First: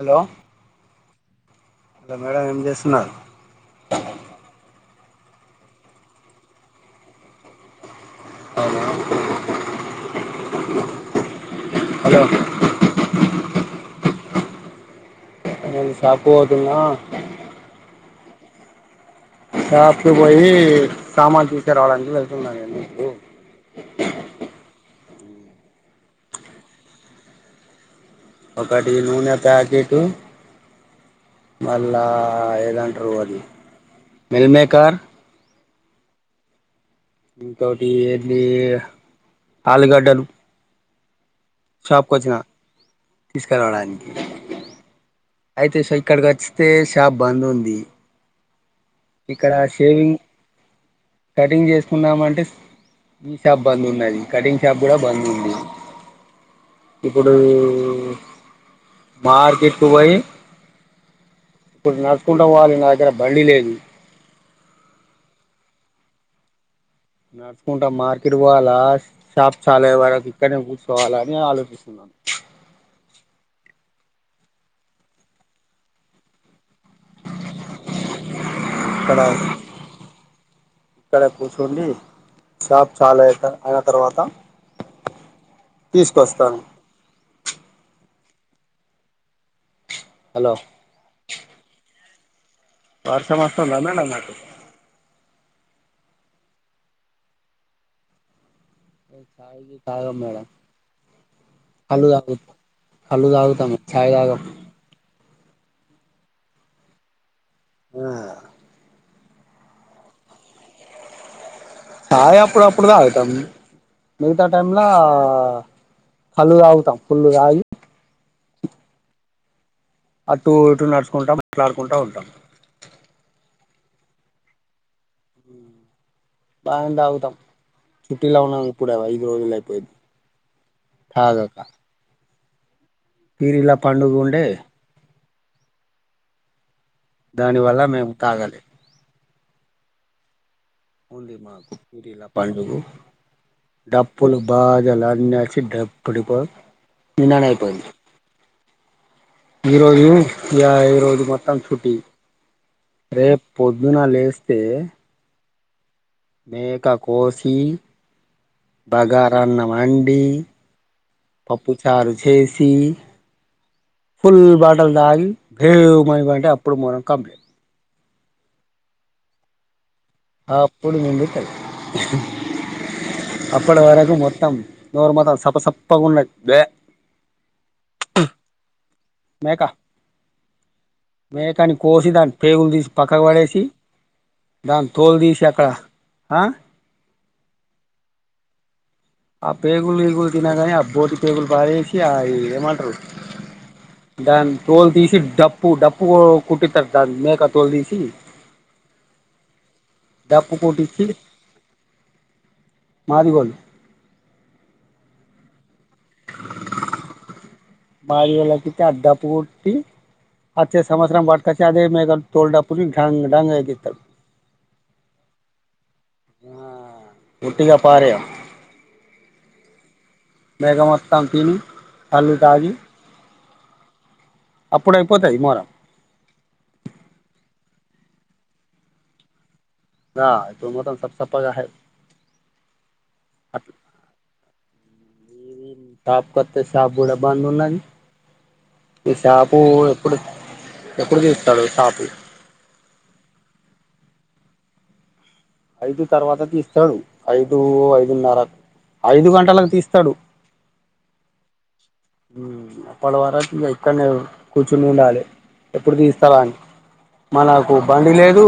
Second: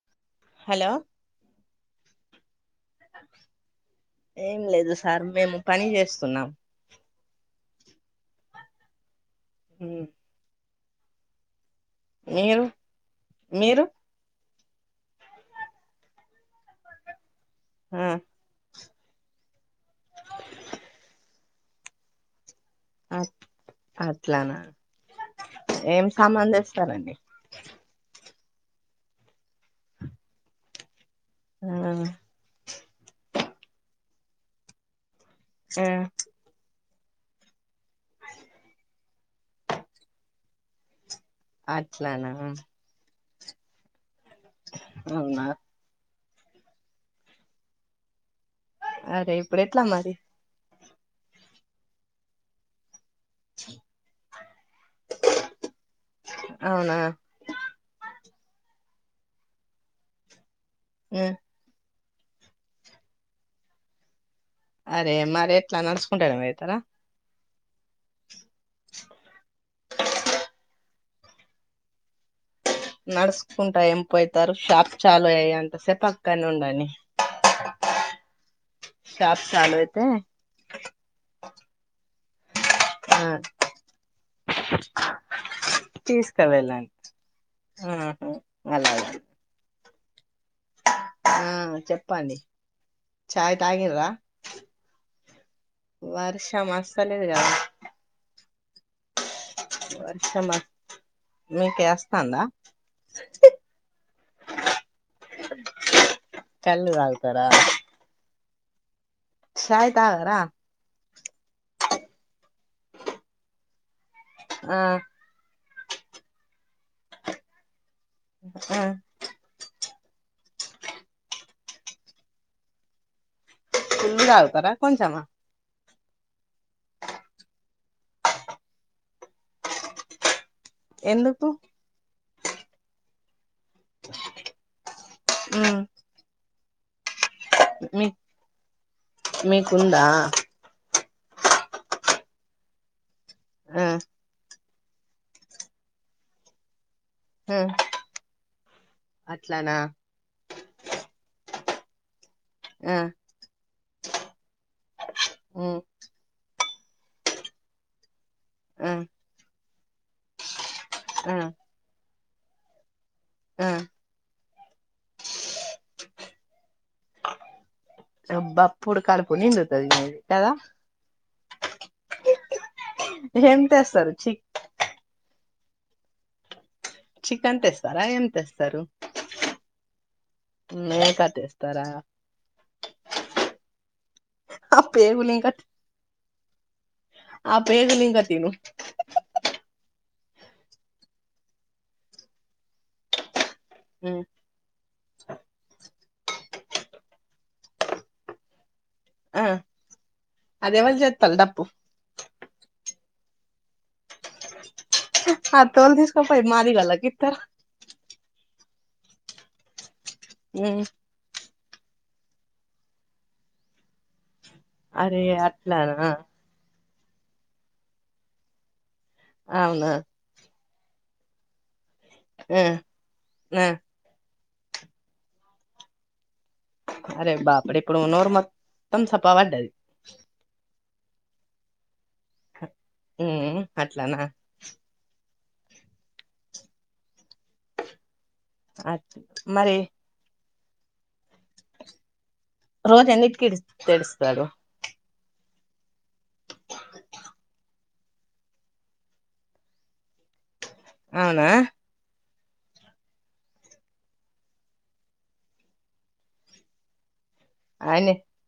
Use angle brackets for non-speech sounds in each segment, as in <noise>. Hello hello ఇంక madam ఏం చేస్తున్నారు ఏం లేదు సార్ మేము పని చేస్తున్నాం ఆహా హు హలో మీరు మీరు నేను షాప్కపోతున్నా హ షాప్ కు పోయి సామాను తీసుకు రావడానికి వెళ్తున్నా నేను ఇప్పుడు అ అట్లానా ఏం సామాన్ తెస్తారండి ఒకటి నూనె ప్యాకెటు ఆ మళ్ళా ఏదంటారు అది మిల్ మేకర్ ఆ ఇంకోటి ఏంది ఆలుగడ్డలు షాపుకి అట్లానా వచ్చిన తీసుకురావడానికి అవునా అయితే సో ఇక్కడికి వచ్చితే షాప్ బంద్ ఉంది అరే ఇప్పుడు ఎట్లా మరి కట్టింగ్ చేసుకుందాం అంటే ఈ షాప్ బంద్ ఉన్నది కటింగ్ షాప్ కూడా బంద్ ఉంది అవునా ఇప్పు డు మార్కెట్కి పోయి ఉ ఇప్పుడు నడుచుకుంట పోవాలి నా దగ్గర బండి లేదు అరే మరి ఎట్లా నడుచుకుంటానే వెళ్తారా నడుచుకుంట మార్కెట్కి పోవాలా షాప్ చాలయే వరకు ఇక్కడ కుర్చ్ కోవాల అని ఆలోచిస్తున్నాను నడుచుకుంట ఏం పోయితారు షాపు చాలు అయ్యే వరకు అక్కడనే ఉండండి కదా షాప్ చాలు అయితే ఇక్కడ కూర్చోండి షాప్ ఆ చాలు అయిన తర్వాత తీసుకువస్తాను అండ్ ఆహ అలానా హలో ఆ చెప్పండి వర్షం చాయ్ వస్తుందా తాగిర్రా మేడమ్ అటు వర్షం వస్తలేదు కదా మేము చాయ్ లు తాగము మేడం వర్షం మీకే కళ్ళు తాగు వస్తాందా కళ్ళు తాగుతాము చాయ్ తాగం కళ్ళు తగుతారా ఆ చాయ్ తాగరా చాయ్ అప్పుడప్పుడు తాగుతాము మిగతా టైంల ఆ కళ్ళు తాగుతాము ఫుల్ తాగి ఉ ఆ టూ ఇటూ నడుచుకుంటా మాట్లాడుకుంటా ఉంటాం ఫుల్లు తాగుతారా కొంచె మా హ బానే తాగుతాం చుట్టిలో ఉన్నాం ఇప్పుడ ఐదు రోజులు అయిపోయిది ఎందుకు పీరిలా పండుగ ఉండే ఉమ్ దాని వల్ల మీ మేము తాగాలి మీకుందా ఓన్లీ మాకు పిపూరీల పండుగ ఆ డప్పులు బాగాల అన్సి డబ్బడిపో నినాన ఆ అయిపోద్ది అట్లానా ఈరోజు యా ఈరోజు మొత్తం చుట్టీ ఆ రేపు పొద్దున లేస్తే మ్ మేక కోసీ ఆ బగారా అన్నం వొండీ మ్ పప్పుచారు చేసీ మ్ ఫుల్ బాటల్ తాగి భేవ్ మనికంటే అప్పుడు మనం కంప్లీట్ అబ్బాప్పుడు కడుపు నిండుతాది నీది అప్పుడు నిండుతయ్ ఏం అప్పడు తెస్తారు వరకు చి మొత్తం నోరు మొత్తం సప్ప సప్పగా ఉన్నా య్ వే చికెన్ తెస్తారా ఏం తెస్తారు మేకా మేక మేకాని తెస్తారా కోసీదాని పేగులు తీసి పక్కకు పడేసి ఆ దాని తోలు పేగులు ఇంకా తీసాక అ ఆ పేగులింక తినునింగతను ఆ పేగులు ఏగులు తిన్నాగాని ఆ బోటి పేగులు పారేసి ఆ ఏమంటారు ఉమ్, దాని తోలు తీసి డప్పు డప్పు కుట్టితారు దాని మేక తోలు తీసి ఆ డప్పు అది ఎవలు కొటిచ్చీ చేత్తలు డప్పు మాదిగోలు ఆ తోల్ తీసుకపోయి మాదిగోళ్ళకిత్తరా మాది గోళ్ళకిత్తె అ డప్పు కొట్టి అచ్చ సంవత్సరం పాటు అదే మేకతోల్ డప్పులు ఇంక డాంగ్ డాంగ్ అని ఏగిత్తరు అరే అట్లానా ఆ ఒట్టిగా పారేయం అవునా మేక మొత్తం తిని కళ్ళు తాగి హ్మ్ హ్మ్ అప్పుడు అయిపోతాయి ఈ మోర అరే బాప్పుడే ఇక్కడ ఉన్నంతవరకు మొత్తం సప్ప పడ్డది ఆ ఇప్పు మొత్తం సప్ప సప్పగా హెయ్ ఉమ్ అట్లానా మ్ షాపు కొత్త షాపు కూడా బంద్ ఉన్నాది ఈ షాపూ మరి ఎప్పుడు తీస్తాడు షాపు రోజా అన్నిటికి ఏడుస్తాడు ఐదు తర్వాత తీస్తాడు ఐదు ఐదున్నర ఐదు గంటలకు తీస్తాడు అవునా అప్పటి వరకు ఇక్కడనే కూర్చుని ఉండాలి ఎప్పుడు తీస్తాల అని మనకు బండి అయనే లేదు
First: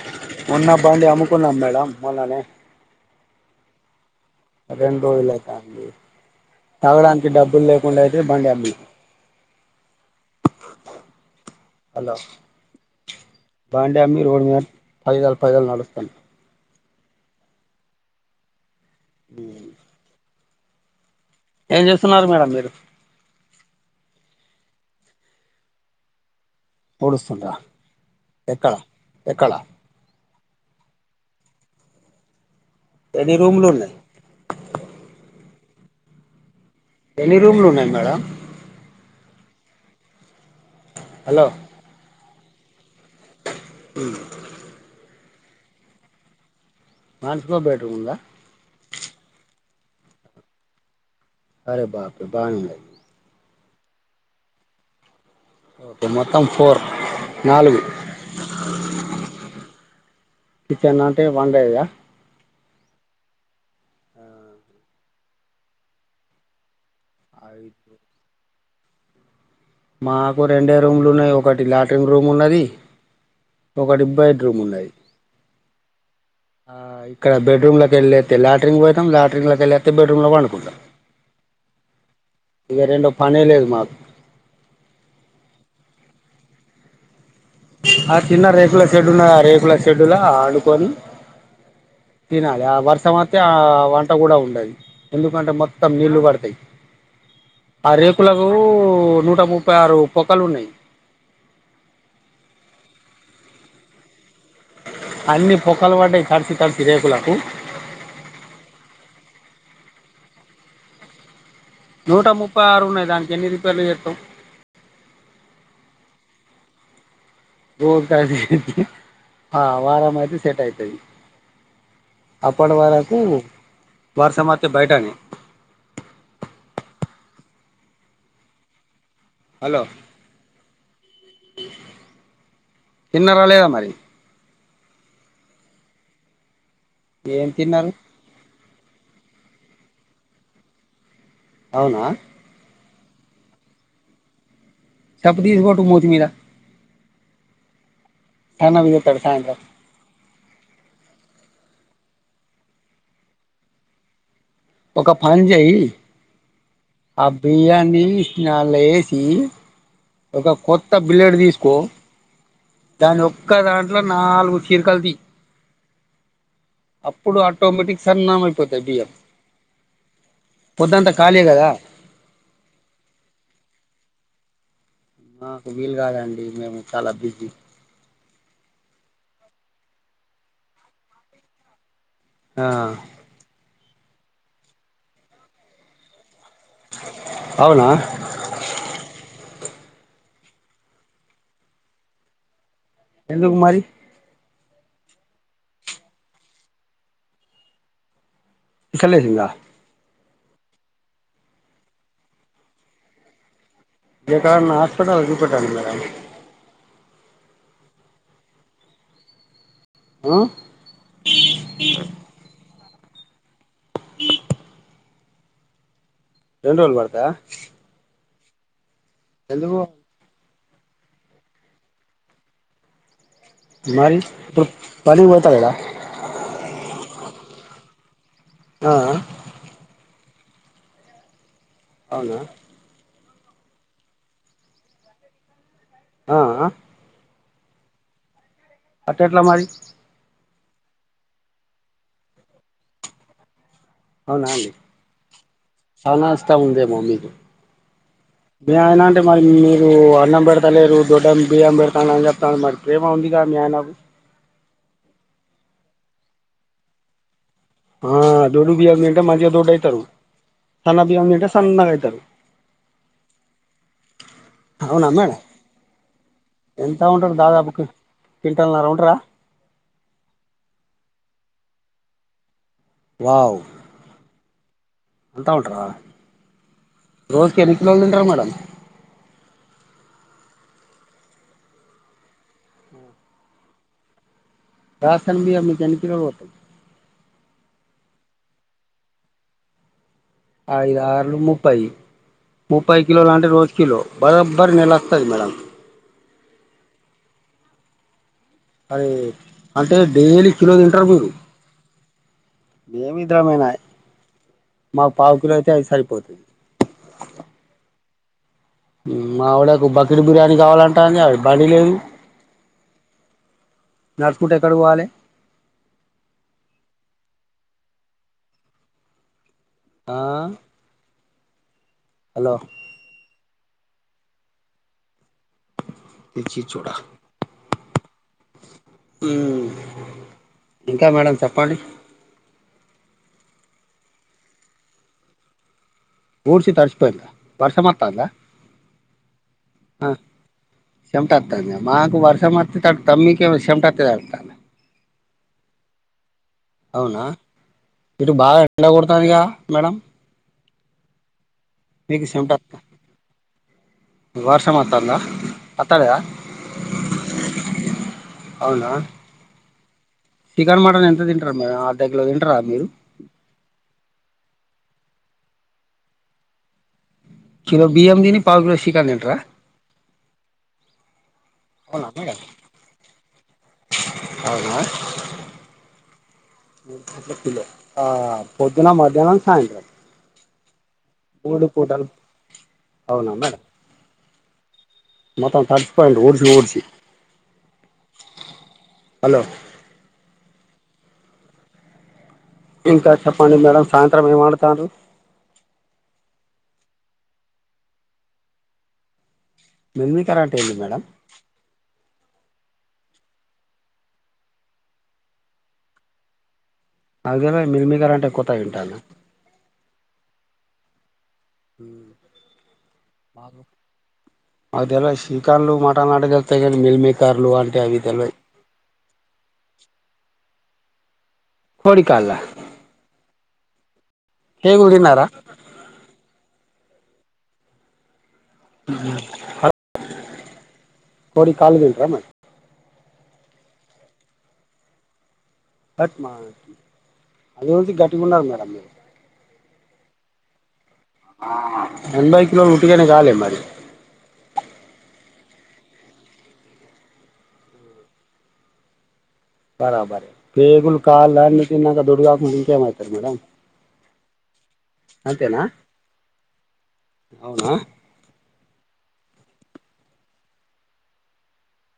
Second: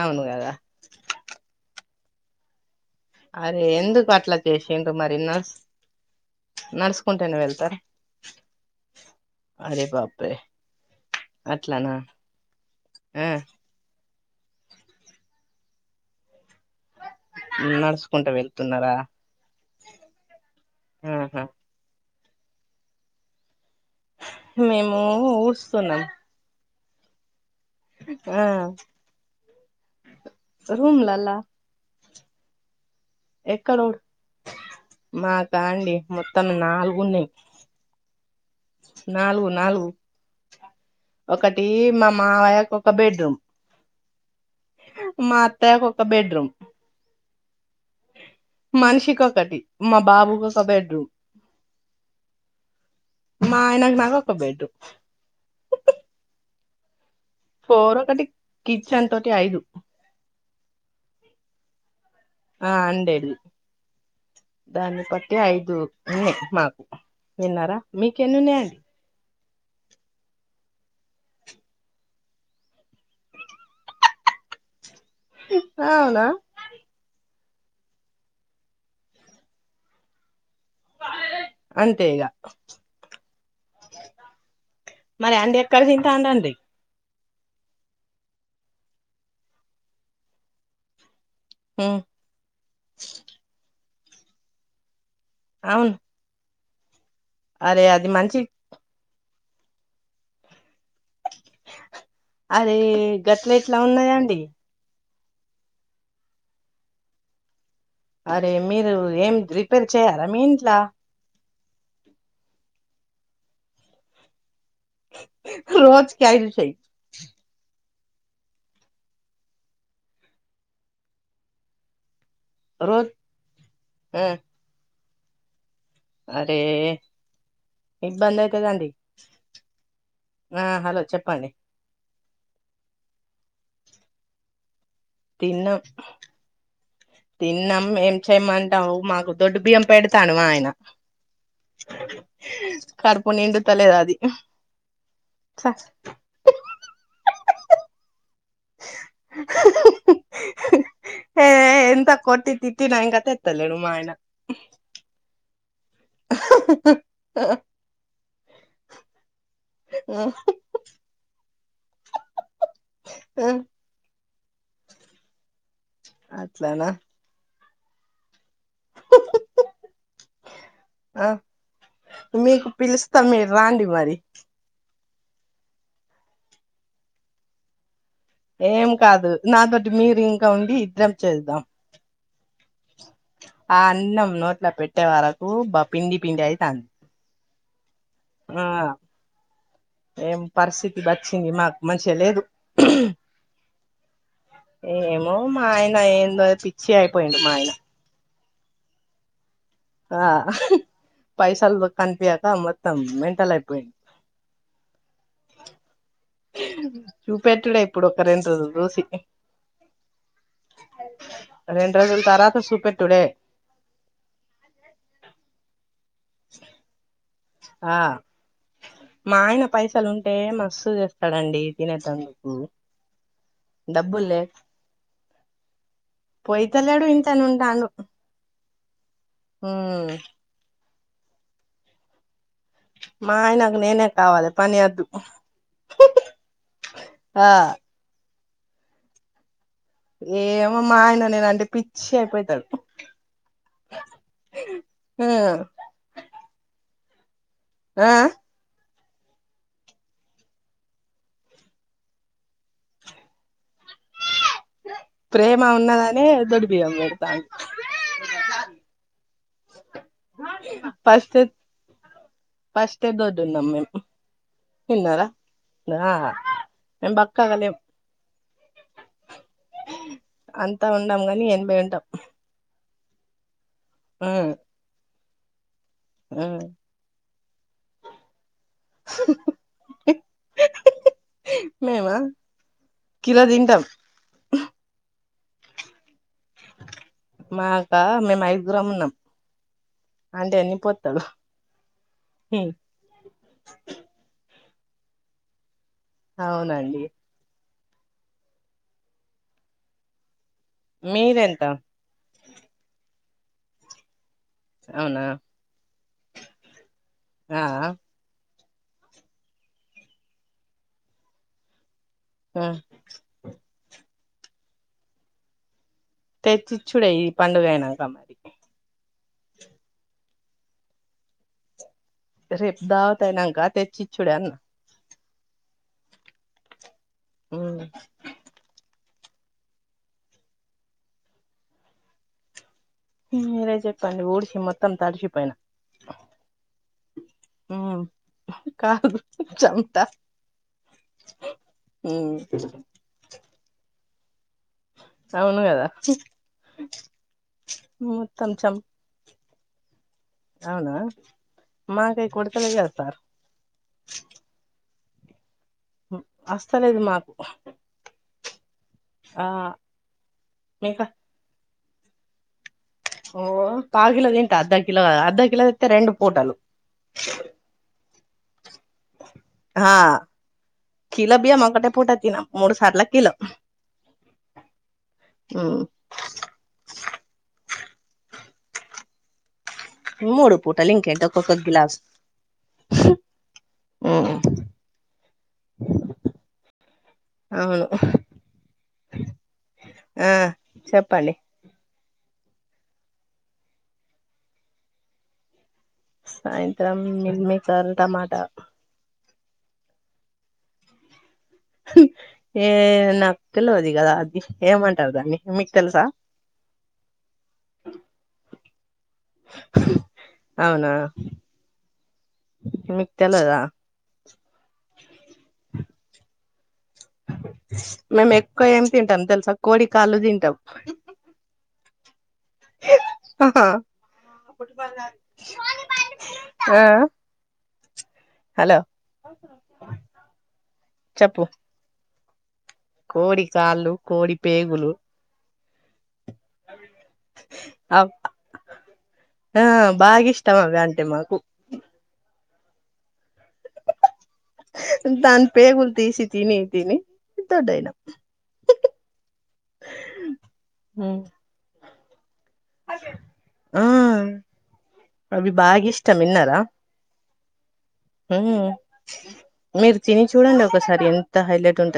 అవును కదా ఉన్నప్పు బండి అమ్ముకున్నాం మేడం మొననే అరే ఎందుకు అట్లా చేసిండ్రు రెండు మరి రోజులు నడుస్ అయితాంది తాగడానికి నడుచుకుంటేనే డబ్బులు వెళ్తారు లేకుండా అయితే బండి అమ్మి అరే బాబ్ రే ‌ అట్లానా ఆ బాండి అమ్మి రోడ్డు మీద పైదాలు పైదాలు నడుస్తాను నడుసుకుంటా వెళ్తున్నారా ఆహా. ఏం చేస్తున్నారు మేడం మీరు. మేము ఊడుస్తున్నాం వుడుస్తుండ్రా ఆ రూమ్లాల ఎన్ని రూమ్లు ఎక్కడో ఉన్నాయి మాకా అండి మొత్తం నాలుగు ఉన్నాయి మీ రూమ్లు ఎన్ని ఉన్నాయి మేడమ్ నాలుగు నాలుగు హలో ఒకటి మమ్ మా వయకు ఒక బెడ్రూమ్ హ్మ్మ్ మా అత్తయ్యకు ఒక బెడ్రూమ్ వానికో బెడ్రూమ్ ఉందా మనిషిక ఒకటి మా బాబుకు ఒక బెడ్రూమ్ అరే బాపు బాగు. మా ఆయనకు నాక ఒక బెడ్. ఓకే మొత్త ఫోర్ నాలుగు ఫోర్ ఒకటి కిచెన్ తోటి ఐదు. కిచ్చెన్ అంటే వండేద ఆ అండేది దాన్ని బట్టి ఐదు ఉన్నాయి మాకు విన్నారా మీకేన్నునాయి అండి మాకు రెండే రూమ్లు ఉన్నాయి ఒకటి లాట్రిన్ రూమ్ ఉన్నది ఒక‌ బెడ్ రూమ్ ఉన్నాది అవునా ఆ ఇక్కడ బెడ్రూమ్ లోక వెళ్ళతే లాట్రిన్ పోతాం లాటన్ లోల వెళ్ళస్తతే బెడ్రూమ్ లోకి పడుకుంటాం. అంతే ఇగ ఇగా రెండో పని లేదు మాకు మరి అండి ఎక్కడ తింటా అండండి ఆ చిన్న రేకుల షడ్యూల్ రేకుల అ షెడ్యూల్ ఆండుకొని. హ్మ్మ్ తినాలి ఆ వర్షం వత్తే ఆ వంట కూడా ఉండది ఎందుకంటే మొత్తం అవును నీళ్లు పడతాయి అరే ఆ అది మంచి రేకులకు నూట ముప్ప. ముప్పై ఆరు పోక్కలు ఉన్నాయి. అరే గట్ల ఎట్లా ఉన్నాయాండి. అన్ని పొక్కలు పడ్డాయి తడ్చి తడిచి రేకులకు అరే మీరు ఏం రిపేర్ చేయారా మీ ఇంట్లా నూట ముప్పై ఆరు ఉన్నాయి దానికి ఎన్ని రీపేర్ లు చేత్తం రోజు కీ ఐదు సేయి దోక నైంటి ఆ వారం అయితే సెట్ అయితది అప్పటి రోజు వరకు ఆ వర్షం వత్తే బయటనే అరే ఇబ్బందైతదండి హలో ఆ హలో చెప్పండి తిన్నారా లేదా మరి తిన్నం ఏం తిన్నం తిన్నారు ఎం చెయమంటావు మాకు దొడ్డు బియ్యం పెడతాండు మా ఆయన అవునా కడుపు నిండుతలేదు అది సబ్బు తీసి కొట్టు మూతి మీద తన్నవి చెత్తాడు సాయంత్రం ఎయ్ ఎంత కొట్టి తిట్టిన ఇంకా తెత్తలేడు మా ఆయన ఒక పన్ చెయ్ ఆ బియ్యాన్ని స్నల్లో ఎసి ఒక కొ త్త బిలెడ్ తీసుకో దాని ఒక్క దాంట్లో నాలుగు చీరికలు తీ అట్లనా అప్పుడు ఆటోమేటిక్ సన్నం అయిపోతాయి బియ్యం పొద్దుంతా ఆ ఖాళీ కదా మీకు పిలుస్తా మీరు రండి మరి నాకు వీలు కాదండి మేము చాలా బిజీ ఏం కాదు నాతోటి మీరు ఇంకా ఉండి ఇద్దరు చేద్దాం ఆ ఆ అన్నం నోట్ల పెట్టే వరకు బ్బ పిండి పిండి అయితది అవునా ఆ ఏం పరిస్థితి వచ్చింది మాకు మంచిగా లేదు ఎందుకు మరి ఏమో మా ఆయన ఏందో పిచ్చి అయిపోయిండు మా ఆయన ఎక్కలేదు ఇంగా ఆ పైసాలు కనిపియక మొత్తం మెంటల్ అయిపోయింది ఎక్కడన్నా హాస్పిటల్‌కి చూపెట్టండి మేడం చూపెట్టుడే ఇప్పుడు ఒక రెండు రోజులు చూసి ఆ రెండు రోజులు తర్వాత సూపెట్టుడే ఈ రెండు రోజులు పడతదా ఆ మా ఆయన ఎందుకు పైసలు ఉం టే మస్తు తెస్తాడండి తినేటందుకు మరి డబ్బులు లే ఇప్పుడు పనికి పోతాలేడ పోయితలేడు ఇంట్లనే ఉంటాండు ఆఆ ఉమ్మ్ అవునా మా ఆయనకు నేనే కావాలి పని అద్దు ఆఆ ఆ అట్టెట్లా మరి ఏమో మా ఆయన నేనంటే పిచ్చి అయిపోతాడు అవునా అండి ఆ చాన వస్తా ఉందేమో మీకు ఆ ఆ ఏమొనండి మరి మీరు అన్నం పెడతలేరు దొడ్డం బియ్యం పెడతాంది అని చెప్తాను మరి ప్రేమ ఉందిగా మీ ఆయనకు ప్రేమ ఉన్నదనే దొడి బియం పెడతాన్నా ఆ దోడ్డు బియ్యం తింటే మంచిగా దొడ్డు అయితారు ఫస్ట్ ఫస్టే దొడ్ ఉన్నాం మేం అవునేమి ఎంత మేము ఉంటది బక్కగా లేం దాదాపుకి క్వింటల్ న్నర ఉంటారా అంతా ఉండం కాని ఎనభై ఉంటాం వావ్ హుమ్ అంతా ఉంటరా హుమ్ రోజుకి ఎన్ని కిలోలు తింటర్ మేడం మేమా కిలో తింటాం రేషన్ బియ్యం మీకెన్ని కిలోలు వస్తుంది మాకా మేము ఐదుగురం ఉన్నాం అంటే ఎన్ని ఐదు ఐదు పోత్తలు ఆరుల ముప్పై ముప్పై కిలోలు అంటే రోజు కిలో బరాబర్ నెలొస్తది మేడం అవునండి అరే అంటే డైలీ కిలో తింటారు మీరు మీరెంత మేం ఇద్దరమే మాకు అవునా పావు కిలో అయితే సరిపోతుంది ఆ ఆ హుమ్ మావిడకు బకెట్ బిర్యానీ కావాలంటా అది <unintelligible> హుమ్ నడుచూకుంట ఎక్కడ పోవాలి తెచ్చిచ్చుడే ఈ పండుగ అయినాంక ఆమెకీ ఆ హలో రేపు దావతయినాంక తెచ్చిచుడే అనే తెచ్చిచ్చుడా హుమ్ హుమ్ ఇంకా మేడం చెప్పండి హుమ్ మీరే చెప్పండి ఊడిసి మొత్తం తడిసిపోయిన ఊడ్సి తడ్సిపోయినా వర్షం ఉమ్ వత్తాంద కాదు చమట చెమట అత్తాంద మాకు వర్షం వత్తే తడుత్తం మీకేమో చెమటోత్తే తడుత్త అవును గదా అవునా ఇటు బాగా చెం ఎండ కొడుతందిగా మేడం అవునా మీకు మాకయి చెమట కొడతలే కదా సార్ వర్షం వత్తందా అస్తలేదు మాకు అవునా అవును చికెన్ మటన్ ఎంత తింటారా మీరు అర్ధ కిలో తింటారా మీరు ఓ పాపుకిలో తింటా, అద్ధ కిలో అద్ధ కిలో తెత్తే రెండు పూటలు. కిలో బియ్యం తిని పావు కిలో చికెన్ తింటరా. హా కిల బియ్యం మాకు ఒకటే పూట అవునా మేడం తీనా మూడు సార్లా కిలో. అవునా ఒక కిలో ఆ పొద్దున, మధ్యాహ్నం, సాయంత్రం. మూడు పూటలు ఇంకెంటి ఒ మూడు పూటలు. అవునా మేడం హ్ మొత్తం తడిసిపోయిండు ఊడ్సి ఊడ్సి. అవును హలో ఆ చెప్పండి. ఇంకా చెప్పండి మేడం సాయంత్రం ఏం అండుతర్రు. సాయంత్రం మిల్మేకర్ టమాటా మిల్మికర్ అంటే ఏంది మేడం. ఏ నాకు తెలవదు కదా అది. ఏమంటరు దాన్ని మీకు తెలుసా. నాకు తెలవది మిల్మికర్ అంటే కొత్తగా ఇంటన్నా. అవునా మీకు తెలవదా మాకు మాకు తెలవదు చికన్లు, మటన్లు అంటే తె ల్తయిగానీ మిల్మికర్లు అంటే అని తెల్వయి. మేము ఎక్కువ ఏం తింటాం తెలుసా కోడి కాళ్ళు తింటం. కోడి కాళ్ళా. ఆహా పేగులు తిన్నారా ఆ హలో ఆహా చెప్పు కోడియి కాళ్ళు తింటరా మేడం. కోడి కాళ్ళు, కోడి పేగులు హాట్ అందుగురించి ఆ గట్టిగ ఉన్నరు మేడం మీరు. ఆ బాగా ఇష్టం అవి అంటే మాకు. ఆ ఎనభై కిలోలు ఉట్టిగనే కాలే మరి. దాని పేగులు తీసి తిని తిని దొడ్డయినా. బరాబరే పేగులు ఉమ్. కాళ్ళు అన్ని తిన్నంకా దొడ్డు కాకుంటే ఇంకే మయితరు మేడం ఆ అవి అంతేనా. బాగా ఇష్టం విన్నారా అవునా మీరు తిని చూడండి ఒకసారి ఎంత హైలైట్ ఉంటది.